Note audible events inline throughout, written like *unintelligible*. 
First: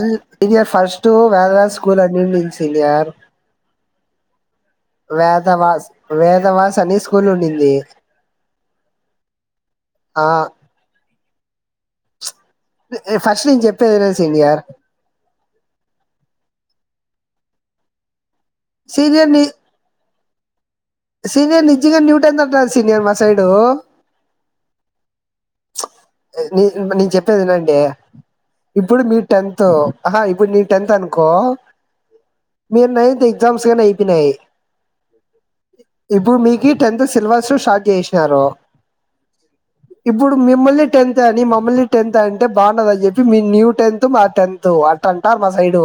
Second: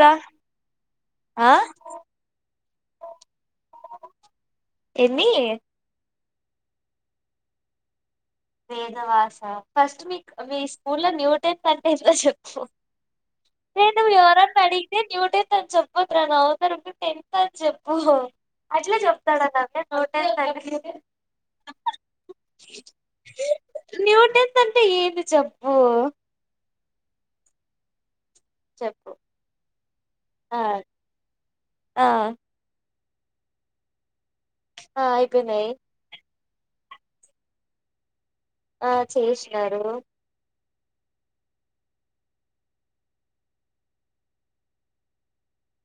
రా ఇది ఫస్ట్టు ఆ వేద స్కూల్ అన్నిడించి సినియర్ ఎన్ని వేత మస్ వేదవాస అని స్కూల్ ఉన్నింది వేదవాస ఫస్ట్ మీ మీ స్కూల్ లో న్యూ కంటే చెప్పు పూ ఫస్ట్ నేను రే చెప్పేది నువ్ విను ఎవరన్న సీనియర్ అడిగితే న్యూటెన్ అన్ చొప్పకుర నవతరు టెన్త్ అని చెప్పు ఆట్లే సీనియర్ ని జప్తాడా కాక నోట్ *inaudible* సీనియర్ నిజంగా న్యూటన్ దంట సీనియర్ మా స్కూ రైడొ అంటే న్యూటెన్త్ అంటే ఏంది చెప్ నేను చెప్పేది ఇనండి ఇప్పుడు చెప్పు మీ టెన్త్ ఆహా ఇప్పుడు ఆ నీ టెన్త్ అనుకో మీరు నైన్త్ ఎగ్జామ్స్ గానీ అయిపోయినాయి ఆ అయిపోయినాయి ఇప్పుడు మీ మీ టెన్త్ సిలబస్ స్టార్ట్ చేస్ నారు ఆ చేసినారు ఇప్పుడు మిమ్మల్ని టెన్త్ అని మమల్ని టెన్త్ అంటే బాగుండదనీ చెప్పి మీ న్యూ టెన్త్ మా టెన్త్ అట్ట అంటారు మా సైడ్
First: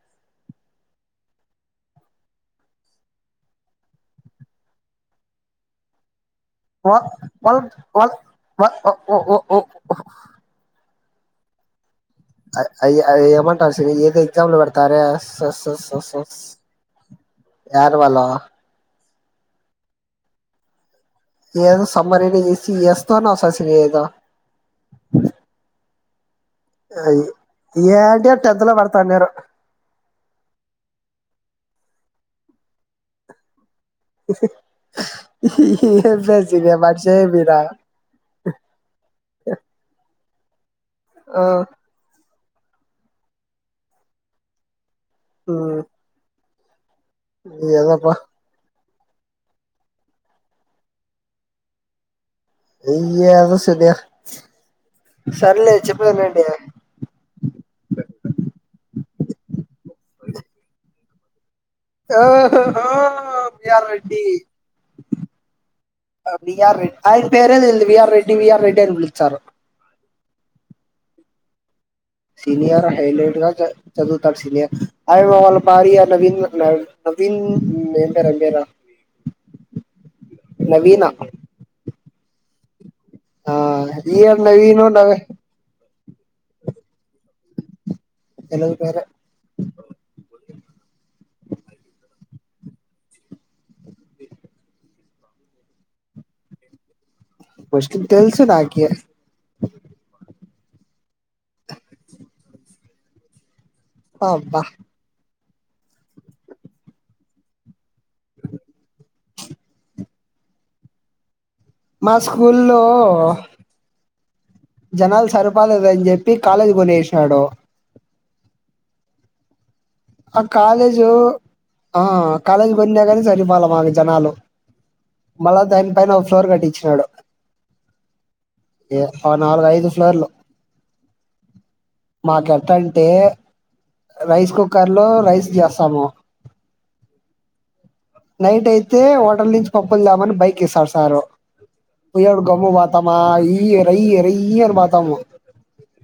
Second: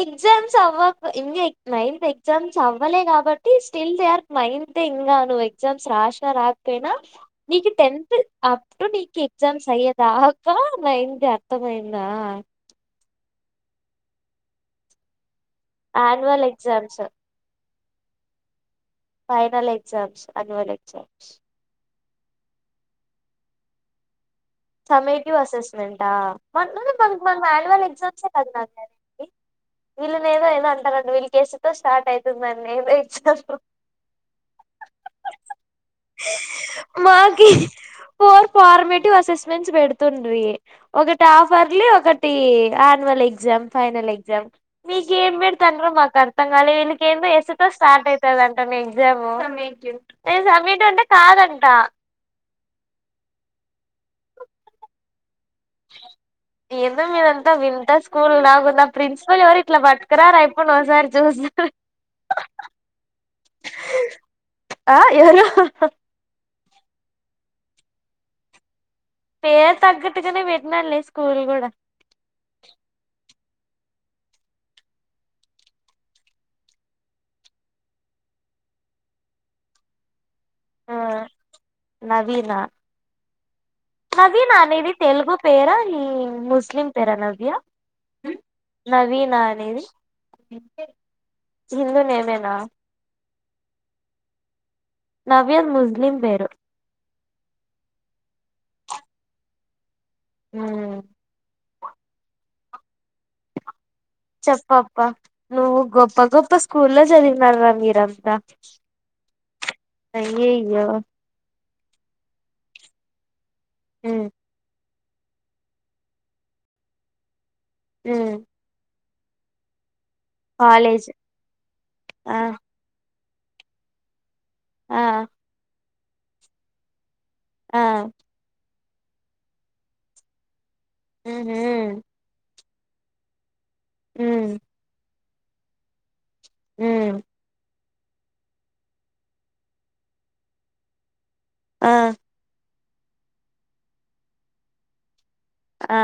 ఎగ్జామ్స్ అవ్వ ఇంగా నాయిన్త్ ఎగ్జామ్స్ అవ్వలే కాబట్టి స్టిల్ దే ఆర్ నాయిన్త్ తే ఇంగా నువ్వు ఎగ్జామ్స్ రాస్ నా రాకపోయినా వా వాళ్ళ నీకు వాళ్ళ టెన్త్ వ అప్ టు ఓ నీకు ఓ ఓ ఎగ్జామ్స్ అయ్యేదాకా నైన్త్ యా అత్తమైన్ అయి అయ్యా అయ్ ఏమన్ ఫస్ట్ ఇయ్యి అయితే ఎగ్జామ్ పెడతారా annual exams annual final exams అన్యువలే ఏదుస్ అమ్మ నిన్ను చూస్తే ఎస్త నా శశి లేదా సమ్మిటీవ్ అసెస్మెంట్ టా మన్ మన మనం మనకు ఆన్యువల్ ఏ అంటే ఎగ్జామ్స్ఏ కదా టెన్త్ లో నన్నుడిగింది పెడతాన్నారు వీళ్ళని ఏదో ఏదో అంటారండి వీళ్ళకి టేస్ స్టార్ట్ అయితుందండి మరిచే మాకి పోయిన పెడుతుండ్రీ ఒకటి ఆఫర్లీ ఒకట్ టి ఆన్వల్ ఎగ్జామ్ ఫైనల్ ఎగ్జామ్ మీకేం ఉమ్ పెడ్తాన్రు మాక్ అర్ తల్వలేనిది ఏందో ఎస్ తో స్టార్ట్ ఏదోబ్బా అయితది అంట నేమ్ సమ్మేటివ్ నేను సమ్మేటివ్ అంటే కాదంట ఈ యాదో వస్తది ఏందో మీరంతా వింత స్కూల్ లాగున్న ప్రిన్సిపాల్ ఎవరు ఇట్లా పట్కారారా ఆయప్పని ఒకసారి చూస్తా వీఆర్ రెడ్డి ఆ ఎవరు వీఆర్ రెడ్డి ఆయన పేరే వీళ్ళు వీఆర్ రెడ్డి వీఆర్ అనీ పిల్ పేరు తగ్గట్టుగానే పెట్టీనాడులే స్కూ స్కూల్ గూడ సీనియర్ హైలైట్ గా చదు చదువుతారు సీనియర్ అ వాళ్ళ భార్య నవీ నవీన్ ఏం పేరు పేరు ఆ నవీనా నవీనా ఆ ఈయన అవి నవీను నావేవి నవీ తెలుగు పేరా ఉ ముస్లిం పేరా నవ్య తెలుగు పేరే నవీనా అనేది హిందూ నేమేం రా నవ్యద్ ముస్లిం పేరు ఫస్ట్ తెలుసు నాకి ఉ అబ్బా చెప్పప్ప నువ్వు గొప్ప గొప్ప స్కూల్లో చదివిన రా మీరంతా అయ్యయ్యో మా స్కూల్ లో ఉ జనాలు సరిపాలేదు అని చెప్పి కాలేజ్ కొనేసాడు ఉం ఆ కాలేజు ఆ కాలేజ్ బందైనక సర్ మాల బాగా జనాలో ఆ మల్లా దైనిక్ పైన ఓ ఫ్లోర్ కట్టించినాడు ఆ ఏ ఆ నాలుగు ఐదు ఫ్లోర్ ల్లో ఉహుం టంటే రైస్ కు లో రైస్ చేస్తాము హ్మ్మ్ నైట్ అయితే హోటల్ నుంచి పప్పులుదేమని బైక్ ఇస్తాడు సారు ఆ పొయ్యడు గమ్ము పోతామా ఇయ్య ర్రాయ్యి ర్రాయ్యి అని పోతాము ఆ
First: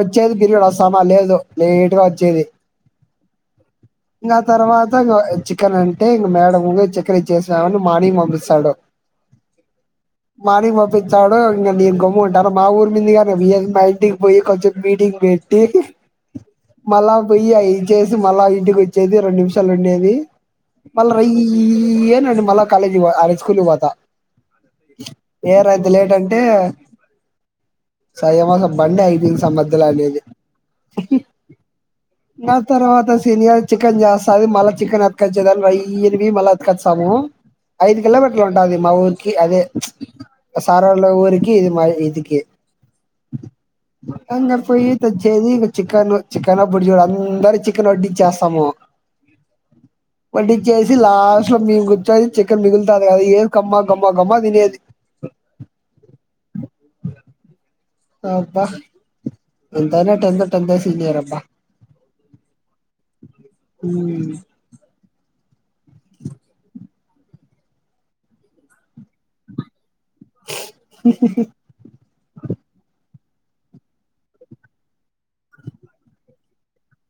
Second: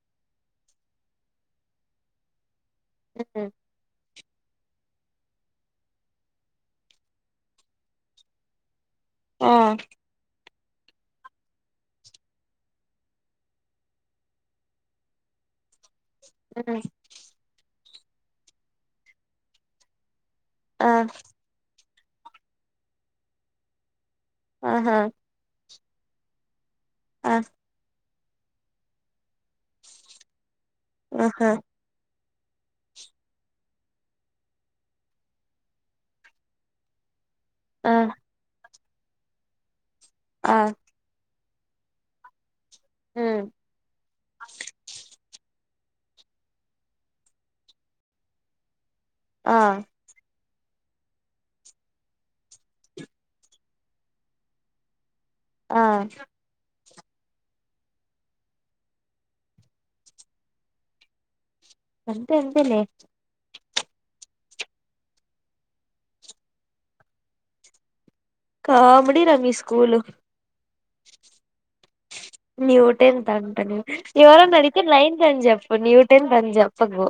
వచ్చేది పిరిగుడు సమా లేదు లేట్గా వచ్చేది ఉం ఇంకా తర్వాత గా చి క్కనంటే ఇంక మేడం చక్కర ఇచ్చేసిరా మని మార్నింగ్ పంపిస్తాడు ఆ మార్నింగ్ పప్పించాడు ఇంకా నేను గమ్ము న ఉంటన మా ఊరి మీందుగానే మా ఇంటికి పోయి కొంచెం మీటింగ్ పెట్టి మ్మ్ మళ బోయ్యి అయి వచ్చేసి మళ్ళా ఇంటికి వచ్చేది రెండు నిమిషాలు ఉండేది ఆ మళ్ల ర్రయ్యి య్యి నా మల కాలేజ్ కి ఈ స్కూల్ కి పోత ఆహా పెద్ద లేట్ అంటే ఆ సయవ బండి ఆగిపోయింది స మధ్యాల అనేది అహ నా తర్వాత సీనియర్ చికెన్ చేస్తది మళ్ళా చికెన్ అతుకచ్చేదానికి ర్రాయ్యిన పోయి మళ్ళ అతుకస్తాము ఆ ఐదు కిలోమీటర్లు ఉంటది మా ఉరికి అదే ఆ సారలో ఊరి ఇ ఇది మ ఇదికి మ్మ్ అన్న పోయి తెచ్చ ఏది చికెన్ చికెన్ ఇప్పుడు చూడు అందర చికెన్ వడ్డీ చేస్తాము ఆ వడ్డిచ్చేసి లాస్ట్ లో మేము కూర్చొని చికెన్ మిగులుతంది కదా ఏది కమ్మా గమ్మా గమ్మా తినేది ఆ అబ్బ ఎంతనే టన్త్ టన్త్ ఎ సీనియర్ అబ్బా అంతే అంతేలే ఊ కామెడీరా మి స్కూలు ఉహు హు న్యూటెన్ తంటనే ఇవార నడితే నైన్త్ తంజప్ న్యూటెన్ తంజప్పకు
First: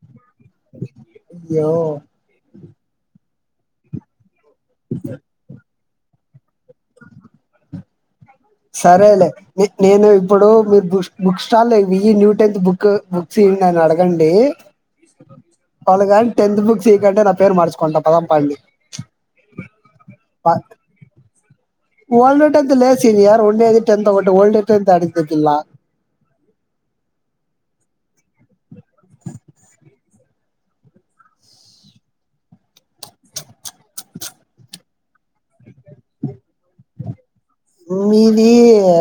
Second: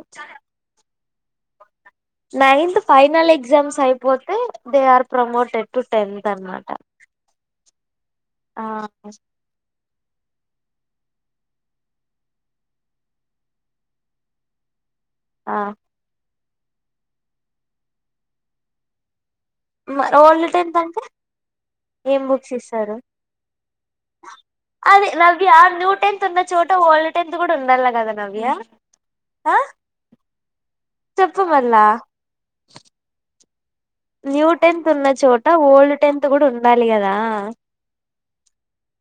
అయో నైన్త్ ఫైనల్ ఎగ్జామ్స్ అయిపోతే they are promoted to tenth తర్మాట సరేలే ని నేను ఇప్పుడు మీరు బుష్ బుక్ స్టాల్ విఈ న్యూ టెన్త్ బుక్ బుక్స్ ఇడి అని అడగండి ఆ పలగడ్ టెన్త్ బుక్ సీకంటే నా పేరు మర్చుకుంట పదం పండి మ ఓల్డ్ టెంతంటే ఏం ఓల్డ్ బుక్స్ టెన్త్ ఇస్తారు లేదు సీనియర్ ఉండేది టెన్త్ ఒకటి ఓల్డ్ టెన్త్ అది అడిగితే పిల్ల నవ్య న్యూ టెన్త్ ఉన్న చోట ఓల్డ్ టెన్త్ గూడా ఉండాలి గద నవ్య హా చెప్పు మల్ల న్యూ టెన్త్ ఉన్న చోట ఓల్డ్ టెన్త్ గూడా ఉండాలి గదా మీది ఆ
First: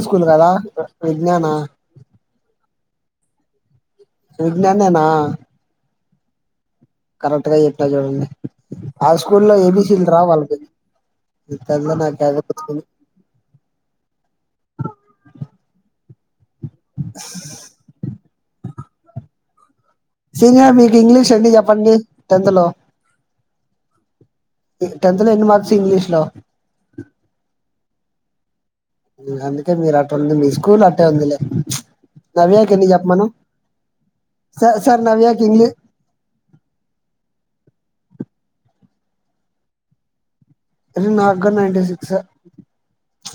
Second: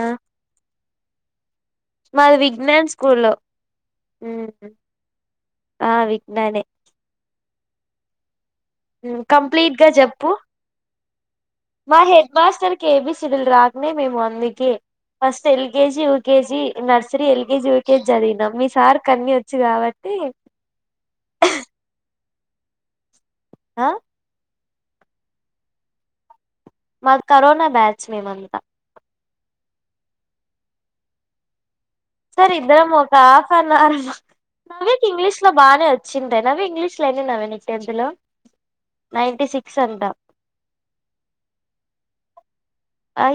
ఆ స్కూల్ గదా విజ్ఞానా మాది విజ్ఞాన్ స్కూల్ లో విజ్ఞానేనా జ్ఞానే ఎంటగా జెప్నా జూడండి ఆ స్కూల్ లో కంప్లీట్ గా ఏబిసీలు చెప్పు రావాలకయి మా head master A B C D లు రాకనే మేము అందుకే first LKG UKG nursery LKG UKG చదివినాం మీ సార్ కు అన్ని ఒచ్చు గాబట్టి ఎందులో ఆ మీక్ టెన్త్ లో ఎన్ని మార్క్స్ ఇంగ్లీష్ లో చ్ మేమంతా ఉ అందుకే మీరు అట్ట ఉండింది మీ స్కూల్ అట్టే ఉందిలే ప్చ్ సార్ ఇద్దరం ఒక half an hour sir sir నవ్యకు ఇంగ్లీష్ నవ్యాకి లో ఇంగ్లీ బానే వచ్చింటాయ్ నవ్య ఇంగ్లీష్ లోని ఎన్ని నీకు టెన్త్ లో నైంటి సిక్స్ అంటా త్రీ నాట్ కన్న *inaudible* సిక్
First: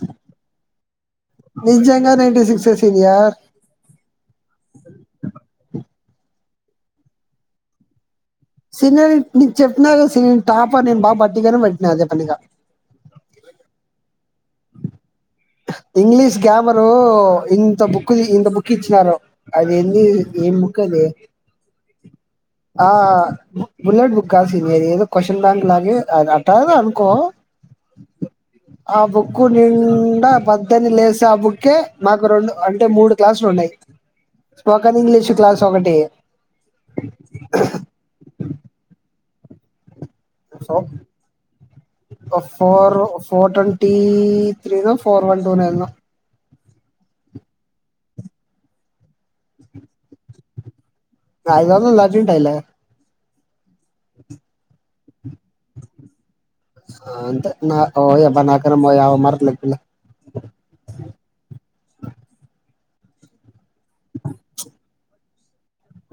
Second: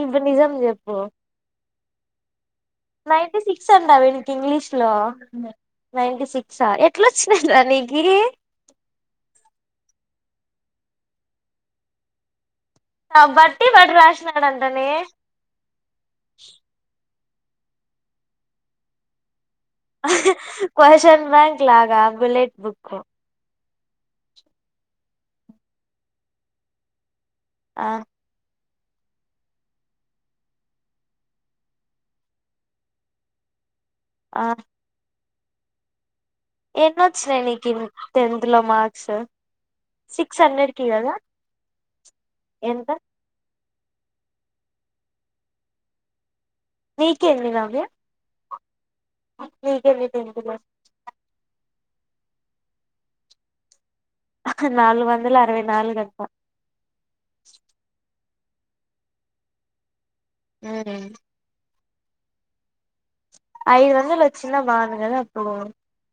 ఇప్పుడు నిజం నిజంగా ninety six senior ninety six అన్నావు వీడికి ఇంగ్లీష్ లో నైన్టీ సిక్సా, ఎట్లా వచ్చినయ్ రా నీకి శీను నీకు చెప్పిన కదా శీను టాపర్ నేను బాగా బట్టిగనం పట్టిన అదే పనిగా బట్టి పట్టి రాసినాడంటనే ఇంగ్లీష్ గ్యమరు ఇంత బుక్ తీసి, ఇంత బుక్ ఇచ్చినారు అది ఏంది ఏం బుక్ అది క్వశ్చన్ బ్యాంక్ లాగా బుల్లెట్ ఆ బుక్ ఉ బుల్లెట్ బుక్ కాదు సీను ఇది ఏదో క్వాషన్ బ్యాంక్ లాగే అని అంటారు అనుకో ఆ ఆ బుక్కు నిండా వద్దని లేస్ ఆ బుక్కే మాకు రెండు అంటే మూడు క్లాసులున్నాయి ఆ స్పోకెన్ ఇంగ్లీష్ క్లాస్ ఒకటి ఎన్ని వచ్చినయి నీకి టెన్త్లో మార్క్స్ సిక్స్ హండ్రెడ్ సో కి కదా ఎంత ఫోర్ ఫోర్టోన్ టీ త్రీనో ఫోర్ వన్ టూ నైన్ నీకెన్ని నవ్య నీకెన్ని టెన్త్ లో ఐదు వందల్ దాటి ఉంటాయిలె నాలుగు వం వందల అరవై నాలుగు అక్క ఆ అంతే నా ఓ నా కన్న ఓ యాభై మార్కులు ఎక్కులే హ్మ్ ఐదు వందలొచ్చిన బావుండు కదా అప్పుడు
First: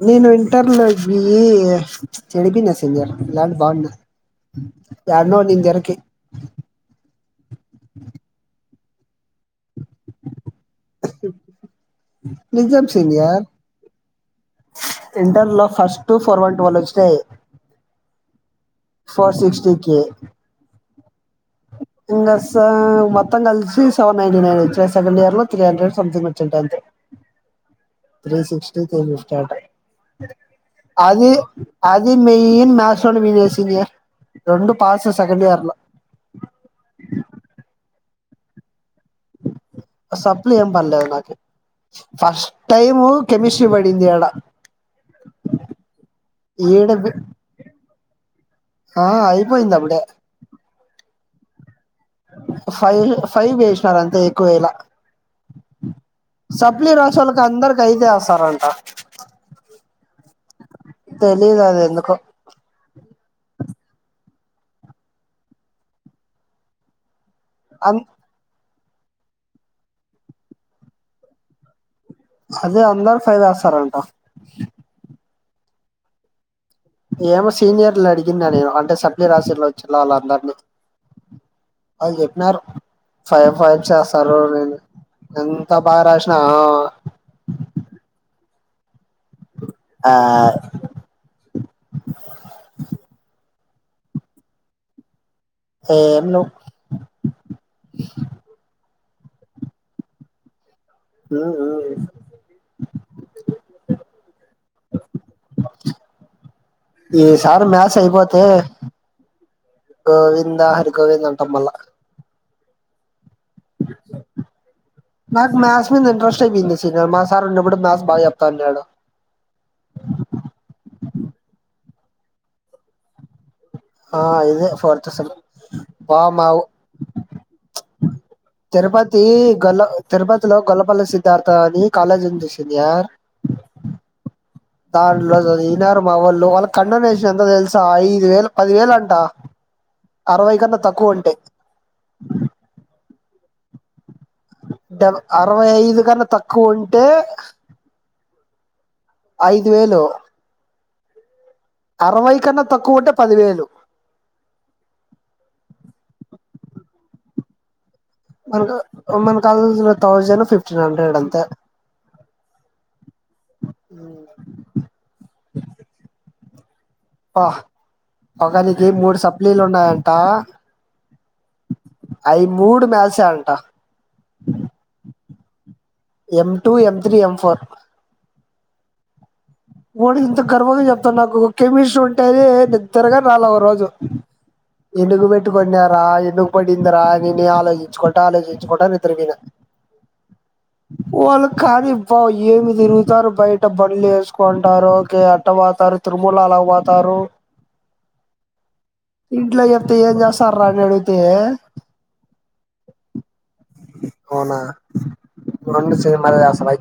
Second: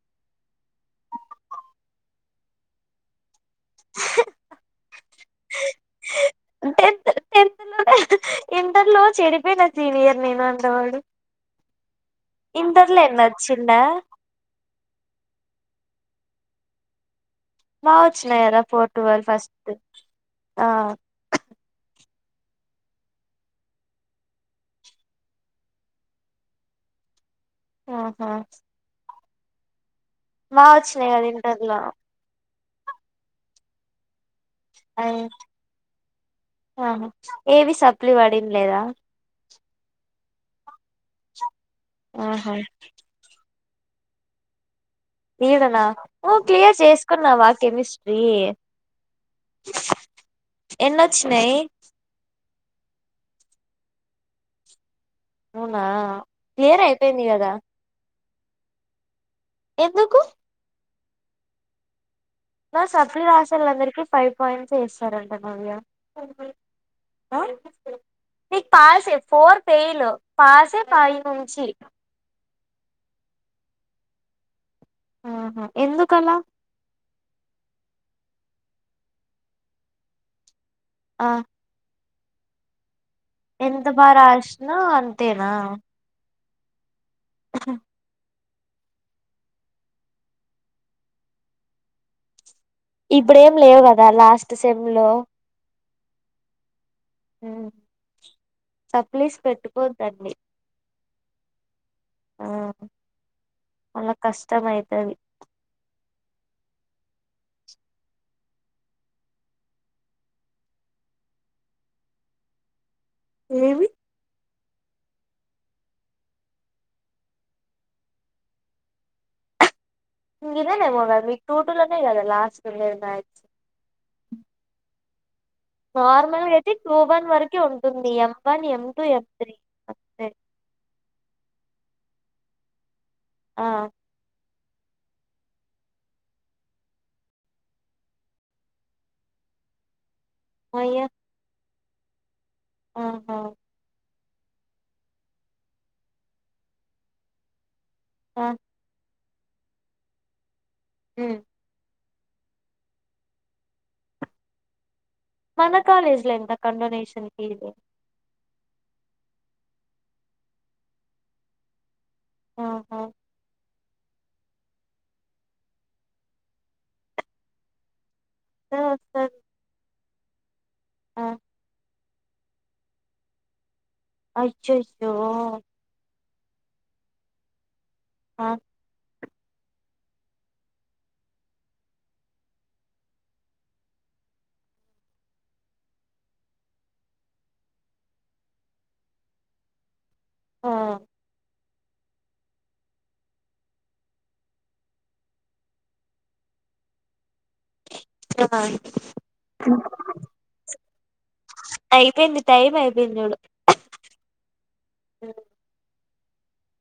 నేను ఇంటర్లోకి పోయి చెడిపోయిన సీనియర్ కానీ బాగున్నా యడ్నో *unintelligible* ఇంటర్లో చెడిపోయినా సీనియర్ నేను అని *unintelligible* ఇంటర్లో ఎన్ని వచ్చిండా ఇంటర్లో ఫస్ట్ ఫోర్ వన్ ట్వల్ వచ్చినయి బాగొచ్చినయ్ కదా ఫోర్ టువెల్ ఫస్ట్ సిక్స్టీకి ఆ ఇంగసా మొత్తం కల్సి సెవన్ నైన్టీ నైన్ వచ్చాయి. సెకండ్ ఇయర్లో త్రీ హండ్రెడ్ సమ్థింగ్ వచ్చుంటయి అంతే ఆహా త్రీ సిక్స్టీ ఇనాఫ్ చాట బా వచ్చినాయి అది కదా ఇంటర్ లో అది మె ఏం నా సౌండ్ మీద వేసిందిగ ఐ ఆహ ఏవి సప్ ప్లీ పడిండ్లేదా. సప్లీ ఏంపడలేదు నాకు ఫస్ట్ ఆహా టైమ్ కెమిస్ ప్లీ బడిన్దాడా ఇడనా ఓ క్లియర్ చేసుకున్నావా కెమిస్ట్రీ ఆ అయిపోయింది అప్పుడే ఎన్నోచ్ చినాయి. ఫైవ్ ఫైవ్ వేసినారు అంతే ఎక్కువ వెయల అవునా క్లియర్ సప్లీ రాసే అయిపోయింది కదా వాళ్ళుందరికి ఐదే ఎస్ స్తారంట. ఎందుకు తెలిదు అది ఎందుకో ఫైవ్ కి ఫైవ్ పాయింట్స్ వేస్సారంట నవ్య అ అన్ నిక్ పాసె ఫోర్ పేయిలు పాసె ఫైవ్ నుంచి అదే అందరు ఫైవ్ వేస్తారంట. ఆహా ఎందుకలా ఏమో సీనియర్లు అడిగిన్నా నేను అంటే సప్లీ రాసేకి వచ్చిల్లె వాళ్ళందరినీ ఆ వాల్ చెప్పినారు. ఫైవ్ ఫైవ్ ఎంత బా ఇచ్చేస్తారో నేను రాసినా అంతేనా ఎంత బాగ రాశిన ఆ ఉహ్ ఆ ఇప్పుడేం లేవు కదా లాస్ట్ సెమ్లో ఎ నో ఉ సప్లీస్ పెట్టుకోద్దండి. ఊ ఊ ఆ మల్లా కష్టం అయితది. ఈసారి మ్యాస్ అయిపోతే గోవింద హరిగోవింద అంటాం మళ్ళా ఏమీ నాకు మ్యాథ్స్ మీంద ఇంట్రెస్టే పోయింది అసలు మా సారు ఉన్నప్పుడే మ్యాథ్స్ బాగా చెప్తాన్నాడు. ఇంగిదేనేమో గద మీకు టూ టూ లోనే కాదా లాస్ట్ సేమ్ బ్యాచ్ ఆ ఇదే ఫోర్త్ సెమ్ బా మా నార్మల్గా అయితే టూ వన్ వరకే ఉంట్ న్టీయం. తిరుపతి గల్ల తిరుపతిలో గొల్లిపల్లి సి సిద్ధార్ధ అని కాలేజీ ఉంది సీనియర్. ఆ దాంలో జదివినారు మా వాళ్ళు వాళ్ళ కండోనేషన్ ఎంతో తెలుసా ఐదు వేలు పది వేలంటా. అరవై కన్న అయ్యా తక్కువ వుంటే ఆహా డవ అరవై ఐదు కన్నా తక్కువ ఉంటే ఆ ఐదు వేలు మ్మ్ అరవై కన్నా తక్కువ ఉంటే పదివేలు మన కాలేజ్ లో ఎంత కండొనేషన్ ఫీజ్ మనకు మనకు కాల్ జీలో థౌజండ్ ఫిఫ్టీన్ హండ్రెడ్ అంతే ఆహా హ్మ్ వాహ్ వస్తది ఒకరికి మూడు వస్తది. సప్లీలు ఉన్నాయ్ ఆ ఆ అయి మూడు మ్యాసే అంట అచ్చయ్యో M two M three M four ఆ వాడు ఇంత గర్వంగా చెప్తాడు నాకు కెమిస్ట్రీ ఉంటేనే నిద్రగా రాలా ఒక రోజు ఎందుకు పెట్టుకొన్యార ఎందుకు పడిందిరా నేనే ఆలోచించుకుంటా ఆలోచించుకుంటా నిద్ర పేయిన. ఆ వాళ్ళ్ కానీ బా ఏమి తిరుగుతారు బయట బండ్లు ఏస్ కొంటారు ఓకే అట్ట పోతారు తిరుమల అలా పోతారు ఆ అ ఇంట్లో చెప్తే ఏం చేస్తార్రా అని అడిగితే అయిపోయింది టైం అయిపోయింది చూడు అవునా *unintelligible* నేం మల్లజేస్సా బై